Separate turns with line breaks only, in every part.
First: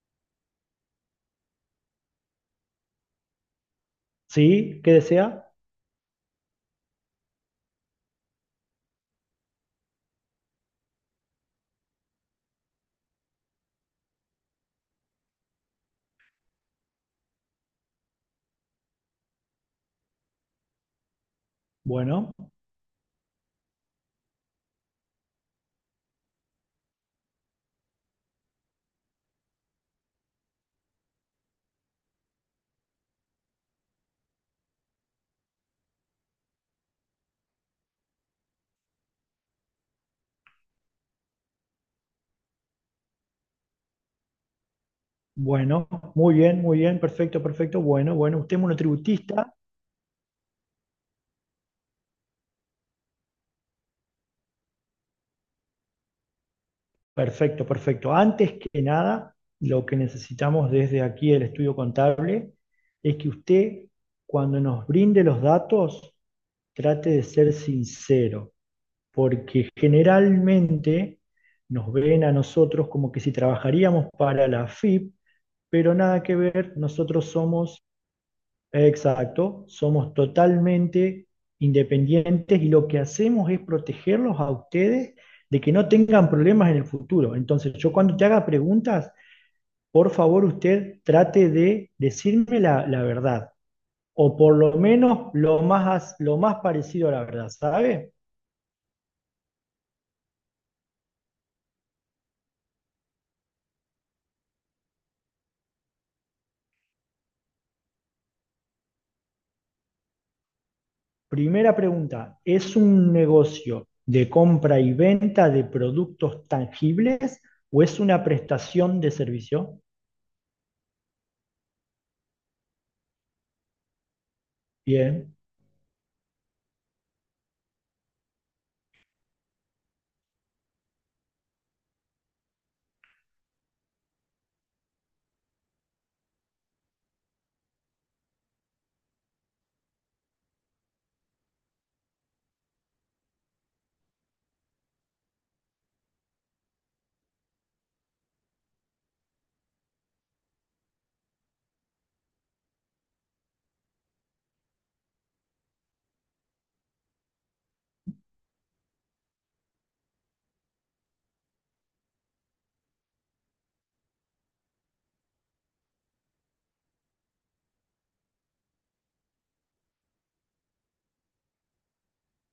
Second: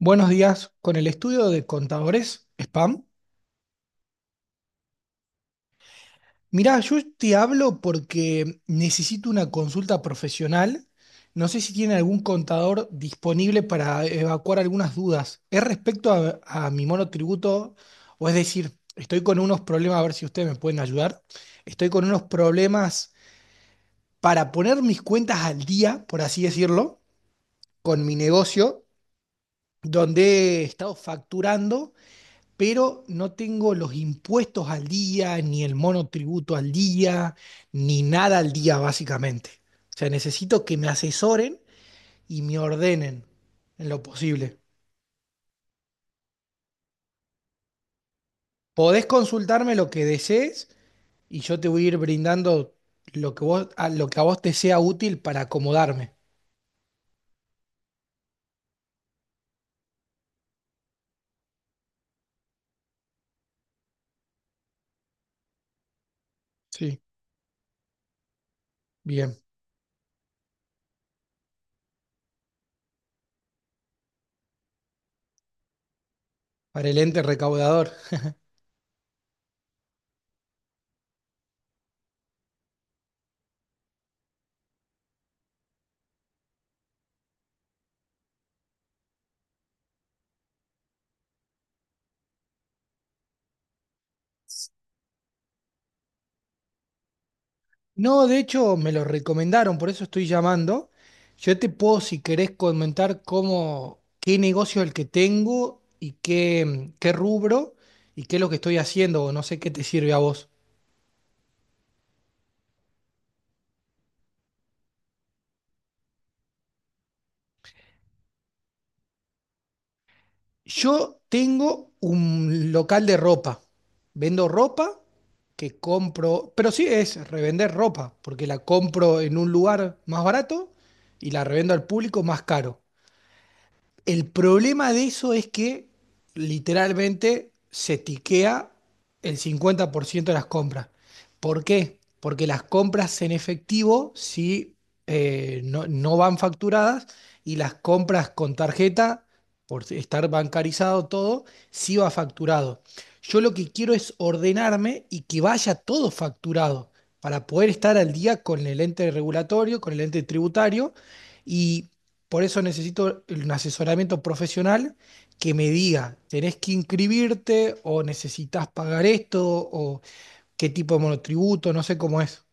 Buenos días, con el estudio de contadores, Spam.
Sí, ¿qué desea?
Mirá, yo te hablo porque necesito una consulta profesional. No sé si tiene algún contador disponible para evacuar algunas dudas. Es respecto a mi monotributo, o es decir, estoy con unos problemas, a ver si ustedes me pueden ayudar. Estoy con unos
Bueno,
problemas para poner mis cuentas al día, por así decirlo, con mi negocio, donde he estado facturando, pero no tengo los impuestos al día, ni el monotributo al día, ni nada al día básicamente. O sea, necesito que me asesoren y me ordenen en lo posible.
bueno, muy bien, perfecto, perfecto, bueno, bueno, usted es
Podés
monotributista,
consultarme lo que desees y yo te voy a ir brindando lo que a vos te sea útil para acomodarme.
perfecto, perfecto. Antes que nada, lo que necesitamos desde aquí el estudio contable es que usted, cuando nos brinde los datos,
Sí,
trate de ser sincero,
bien,
porque generalmente nos ven a nosotros como que si trabajaríamos para la FIP, pero nada que ver,
para el ente
nosotros somos...
recaudador.
Exacto, somos totalmente independientes y lo que hacemos es protegerlos a ustedes de que no tengan problemas en el futuro. Entonces, yo cuando te haga preguntas, por favor usted trate de decirme la verdad, o por lo menos lo más parecido a la verdad, ¿sabe?
No, de hecho me lo recomendaron, por eso estoy llamando. Yo te puedo, si querés, comentar qué negocio es el que tengo y qué rubro y qué es lo que estoy haciendo, o no sé qué te sirve a vos.
Primera pregunta, ¿es un negocio de compra y venta de productos tangibles o es una prestación de servicio?
Yo tengo un local de ropa. Vendo ropa
Bien.
que compro, pero sí es revender ropa, porque la compro en un lugar más barato y la revendo al público más caro. El problema de eso es que literalmente se tiquea el 50% de las compras. ¿Por qué? Porque las compras en efectivo sí no, no van facturadas y las compras con tarjeta, por estar bancarizado todo, sí va facturado. Yo lo que quiero es ordenarme y que vaya todo facturado para poder estar al día con el ente regulatorio, con el ente tributario y por eso necesito un asesoramiento profesional que me diga, ¿tenés que inscribirte o necesitas pagar esto o qué tipo de monotributo? No sé cómo es.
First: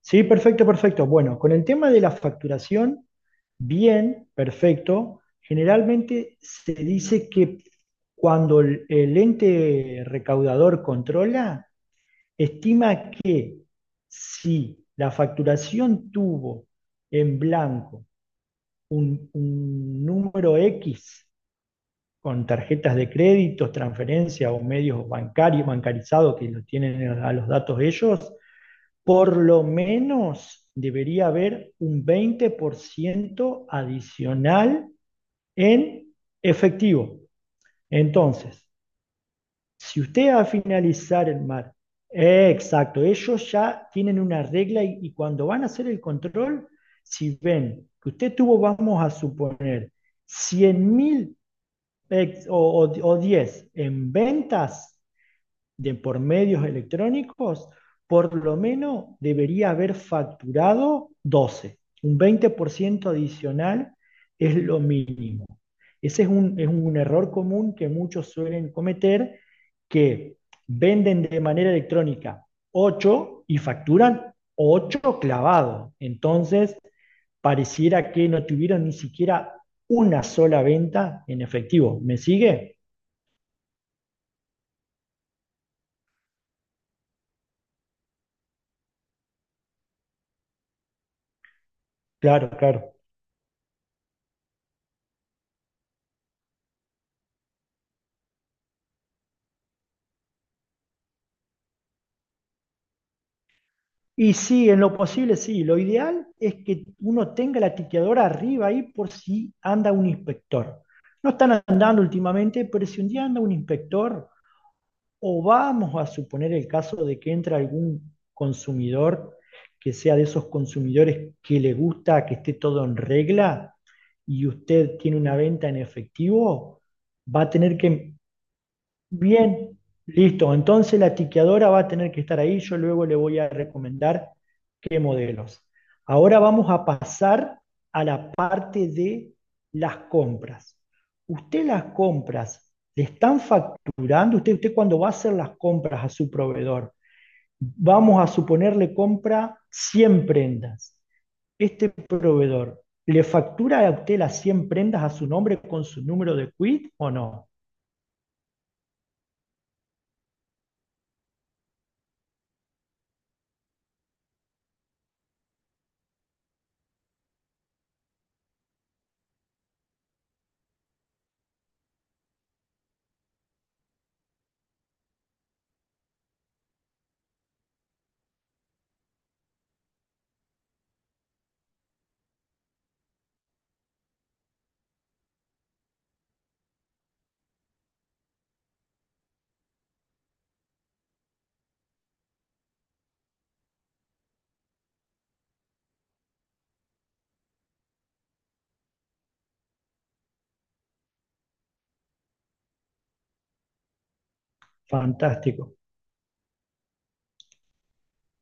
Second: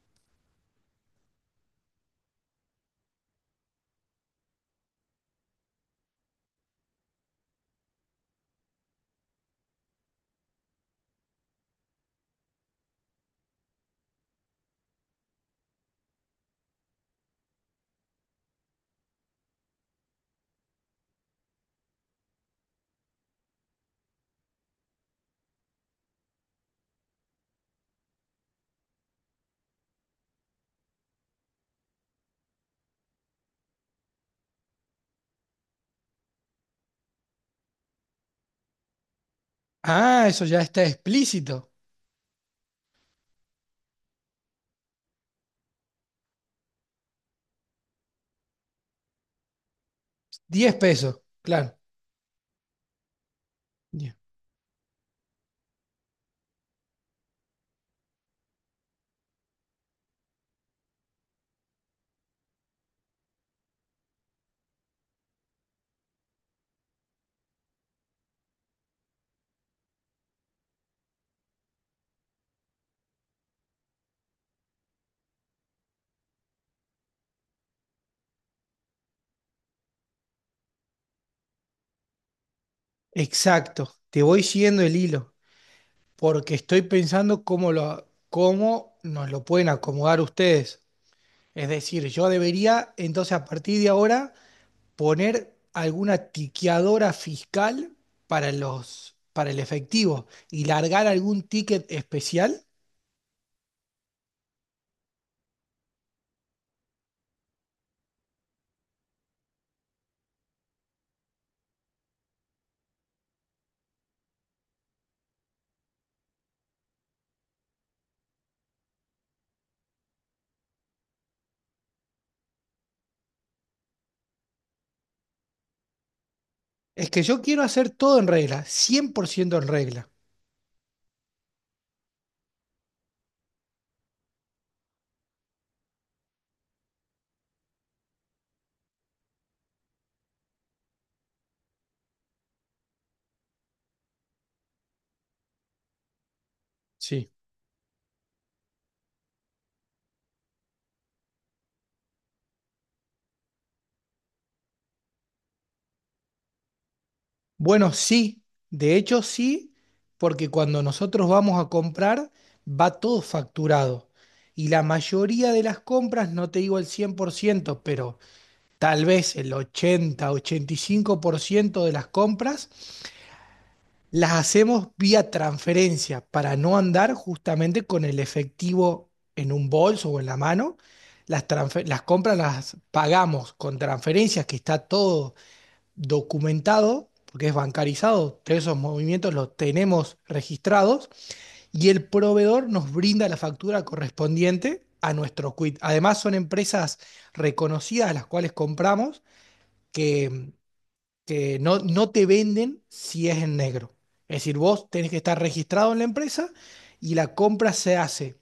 Sí, perfecto, perfecto. Bueno, con el tema de la facturación, bien, perfecto. Generalmente se dice que cuando el ente recaudador controla, estima que si la facturación tuvo en blanco un número X con tarjetas de crédito, transferencias o medios bancarios, bancarizados que lo tienen a los datos ellos, por lo menos debería haber un 20% adicional en efectivo. Entonces, si
Ah,
usted va
eso
a
ya está
finalizar el
explícito.
mar, exacto, ellos ya tienen una regla y cuando van a hacer el control, si ven que usted tuvo, vamos a suponer,
Diez
cien
pesos,
mil
claro.
o, o, o 10 en
Bien.
ventas, de por medios electrónicos, por lo menos debería haber facturado 12, un 20% adicional es lo mínimo. Ese es es un error común que muchos suelen cometer, que venden de manera electrónica 8 y facturan 8 clavados. Entonces, pareciera que no tuvieron ni siquiera una sola venta en efectivo. ¿Me sigue?
Exacto, te voy siguiendo el hilo porque estoy pensando cómo nos lo pueden acomodar ustedes. Es decir, yo
Claro,
debería
claro.
entonces a partir de ahora poner alguna tiqueadora fiscal para para el efectivo y largar algún ticket especial.
Y sí, en lo posible sí. Lo ideal es que uno tenga la tiqueadora arriba ahí por si anda un inspector. No están andando últimamente, pero si un día anda un inspector, o vamos a suponer el caso de que entra algún consumidor que sea de esos consumidores que le gusta que esté todo en regla y usted tiene una venta en efectivo,
Es que
va
yo
a
quiero
tener
hacer
que...
todo en regla, 100% en
Bien,
regla.
listo. Entonces la tiqueadora va a tener que estar ahí. Yo luego le voy a recomendar qué modelos. Ahora vamos a pasar a la parte de las compras. Usted las compras le están facturando, usted cuando va a hacer las compras a su proveedor,
Sí.
vamos a suponerle compra 100 prendas. Este proveedor, ¿le factura a usted las 100 prendas a su nombre con su número de quit o no?
Bueno, sí, de hecho sí, porque cuando nosotros vamos a comprar va todo facturado. Y la mayoría de las compras, no te digo el 100% pero tal vez el 80-85% de las compras las hacemos vía transferencia para no andar justamente con el efectivo en un bolso o en la mano. Las compras las pagamos con transferencias, que está todo documentado, porque es bancarizado, todos esos movimientos los tenemos registrados y el proveedor nos brinda la factura correspondiente a nuestro quit. Además, son empresas reconocidas a las cuales compramos, que que no, no te venden si es en negro. Es decir, vos tenés que estar
Fantástico.
registrado en la empresa y la compra se hace.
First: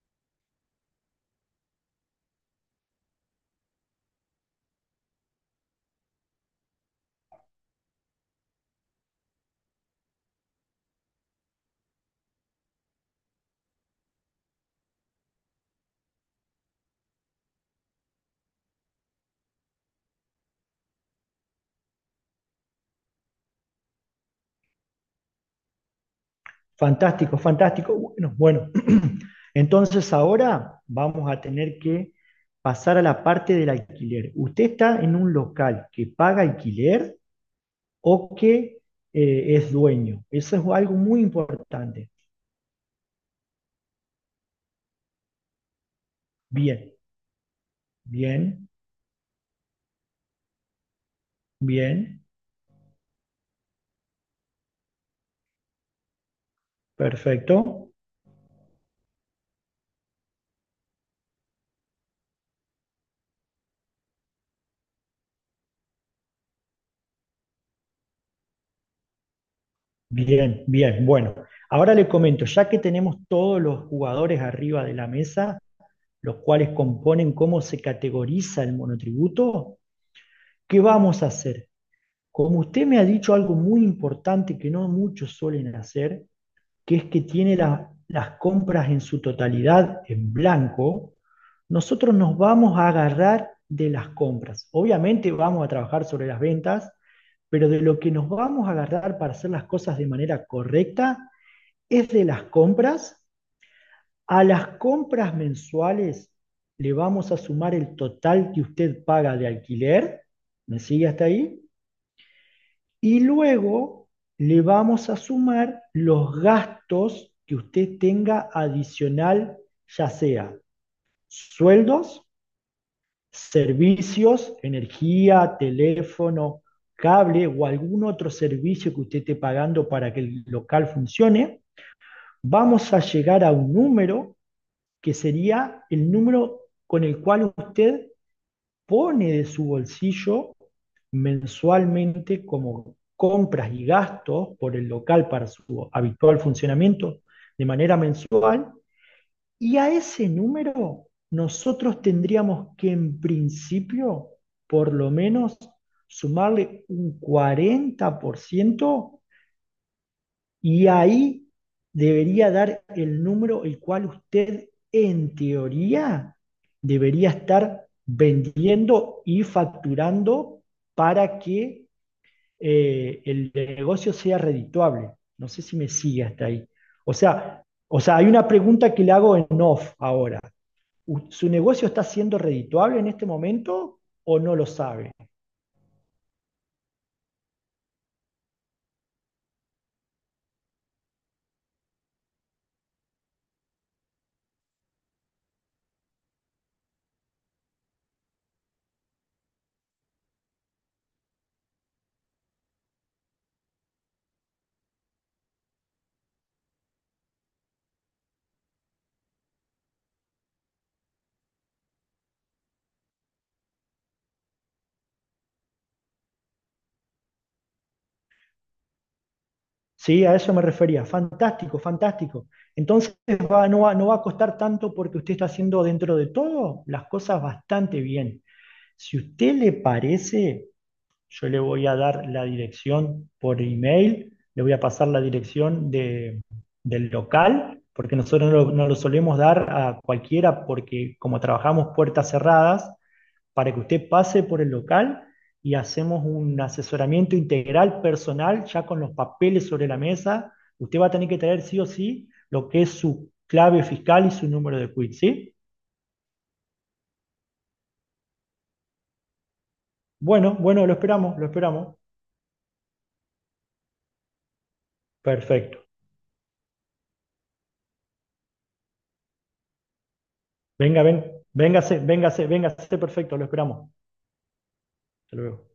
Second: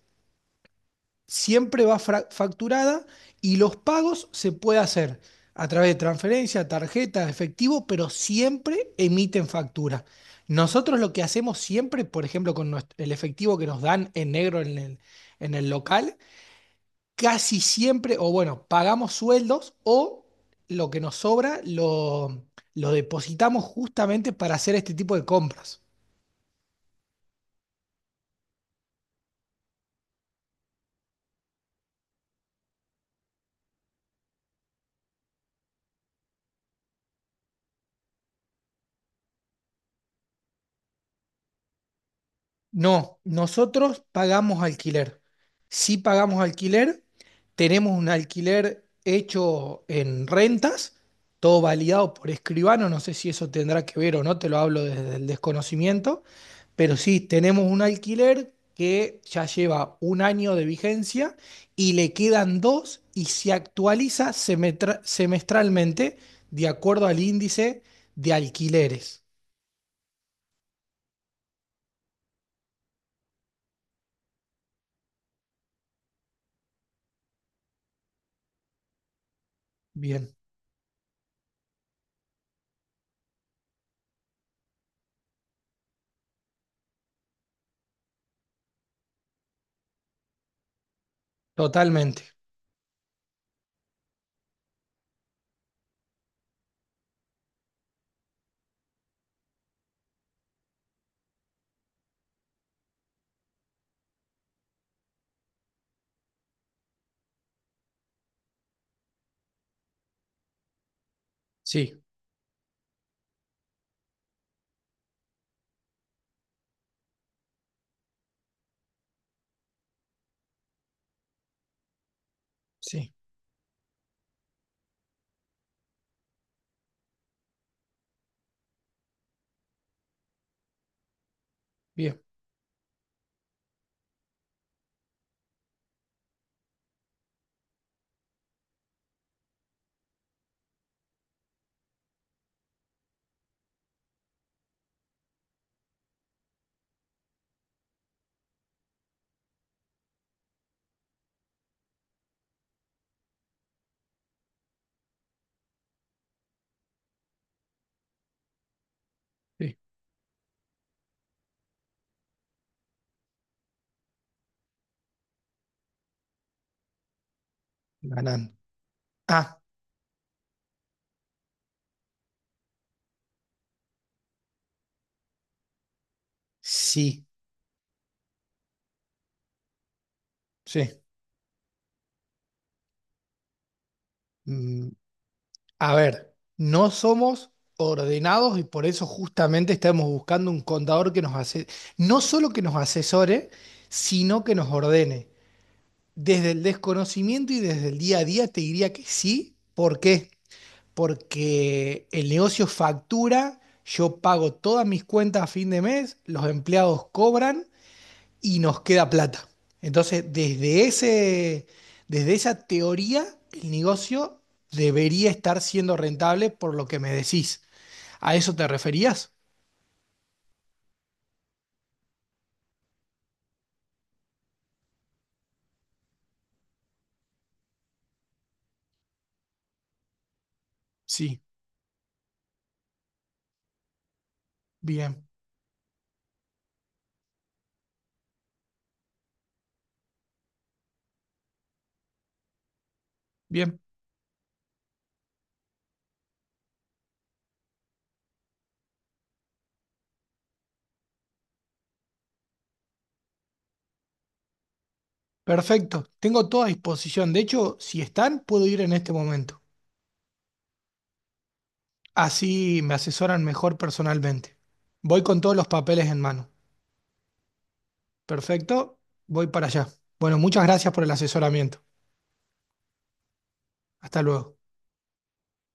Siempre va facturada y los pagos se puede hacer a través de transferencia, tarjeta, efectivo, pero siempre emiten factura. Nosotros lo que hacemos siempre, por ejemplo, con el efectivo que nos dan en negro en el local, casi siempre, o bueno, pagamos sueldos o lo que nos sobra lo depositamos justamente para hacer este tipo de compras.
Fantástico, fantástico. Bueno, bueno. Entonces ahora vamos a tener que pasar a la parte del alquiler. Usted está en un local que paga alquiler o que es dueño. Eso es algo muy importante.
No, nosotros pagamos alquiler. Si pagamos
Bien,
alquiler, tenemos un
bien,
alquiler hecho en rentas, todo validado
bien,
por escribano, no sé si eso tendrá que ver o no, te lo hablo desde el desconocimiento, pero sí, tenemos un
perfecto.
alquiler que ya lleva un año de vigencia y le quedan dos y se actualiza semestralmente de acuerdo al índice de alquileres.
Bien, bien. Bueno, ahora le comento, ya que tenemos todos los jugadores arriba de la mesa, los cuales componen cómo se categoriza el monotributo,
Bien,
¿qué vamos a hacer? Como usted me ha dicho algo muy importante que no muchos suelen hacer, que es que tiene las compras en su totalidad en blanco, nosotros
totalmente.
nos vamos a agarrar de las compras. Obviamente vamos a trabajar sobre las ventas, pero de lo que nos vamos a agarrar para hacer las cosas de manera correcta es de las compras. A las compras mensuales le vamos a sumar el total que usted paga de alquiler. ¿Me sigue hasta ahí?
Sí,
Y luego le vamos a sumar los gastos que usted tenga adicional, ya sea sueldos,
sí.
servicios, energía, teléfono, cable o algún otro servicio que usted esté pagando para que el local funcione,
Bien.
vamos a llegar a un número que sería el número con el cual usted pone de su bolsillo mensualmente como compras y gastos por el local para su habitual funcionamiento de manera mensual y a ese número nosotros tendríamos que en principio por lo menos sumarle un 40%
Sí,
y ahí debería dar el número el cual usted, en teoría, debería estar
ganando.
vendiendo y
Ah,
facturando para que el negocio sea redituable. No sé si me sigue hasta ahí. O
sí,
sea, o sea, hay una pregunta que le hago en off ahora.
sí.
¿Su negocio está siendo redituable en este momento o no lo
Mm,
sabe?
a ver, no somos ordenados y por eso justamente estamos buscando un contador que nos hace, no solo que nos asesore, sino que nos ordene. Desde el desconocimiento y desde el día a día te diría que sí. ¿Por qué? Porque el negocio factura, yo pago todas mis cuentas a fin de mes, los empleados cobran y nos queda plata. Entonces, desde esa teoría, el negocio debería estar siendo rentable por lo que me decís. ¿A eso te referías?
Sí, a eso me refería. Fantástico, fantástico. Entonces no va a costar tanto porque usted está haciendo dentro de todo las cosas bastante bien. Si usted le parece,
Sí,
yo le voy a dar la dirección por email, le voy a pasar la
bien,
dirección del local, porque nosotros no lo solemos dar a cualquiera porque como trabajamos puertas cerradas, para
bien,
que usted pase por el local y hacemos un asesoramiento integral personal ya con los papeles sobre la mesa. Usted va a tener que traer sí o sí lo que es su clave fiscal y su número de quit, ¿sí?
perfecto. Tengo toda a disposición. De hecho, si están, puedo ir en este momento.
Bueno, bueno, lo esperamos, lo esperamos.
Así me asesoran mejor personalmente. Voy con todos los
Perfecto.
papeles en mano. Perfecto, voy para allá. Bueno, muchas gracias
Venga,
por el
ven,
asesoramiento.
véngase, véngase, véngase, perfecto, lo esperamos.
Hasta luego.
Hasta luego.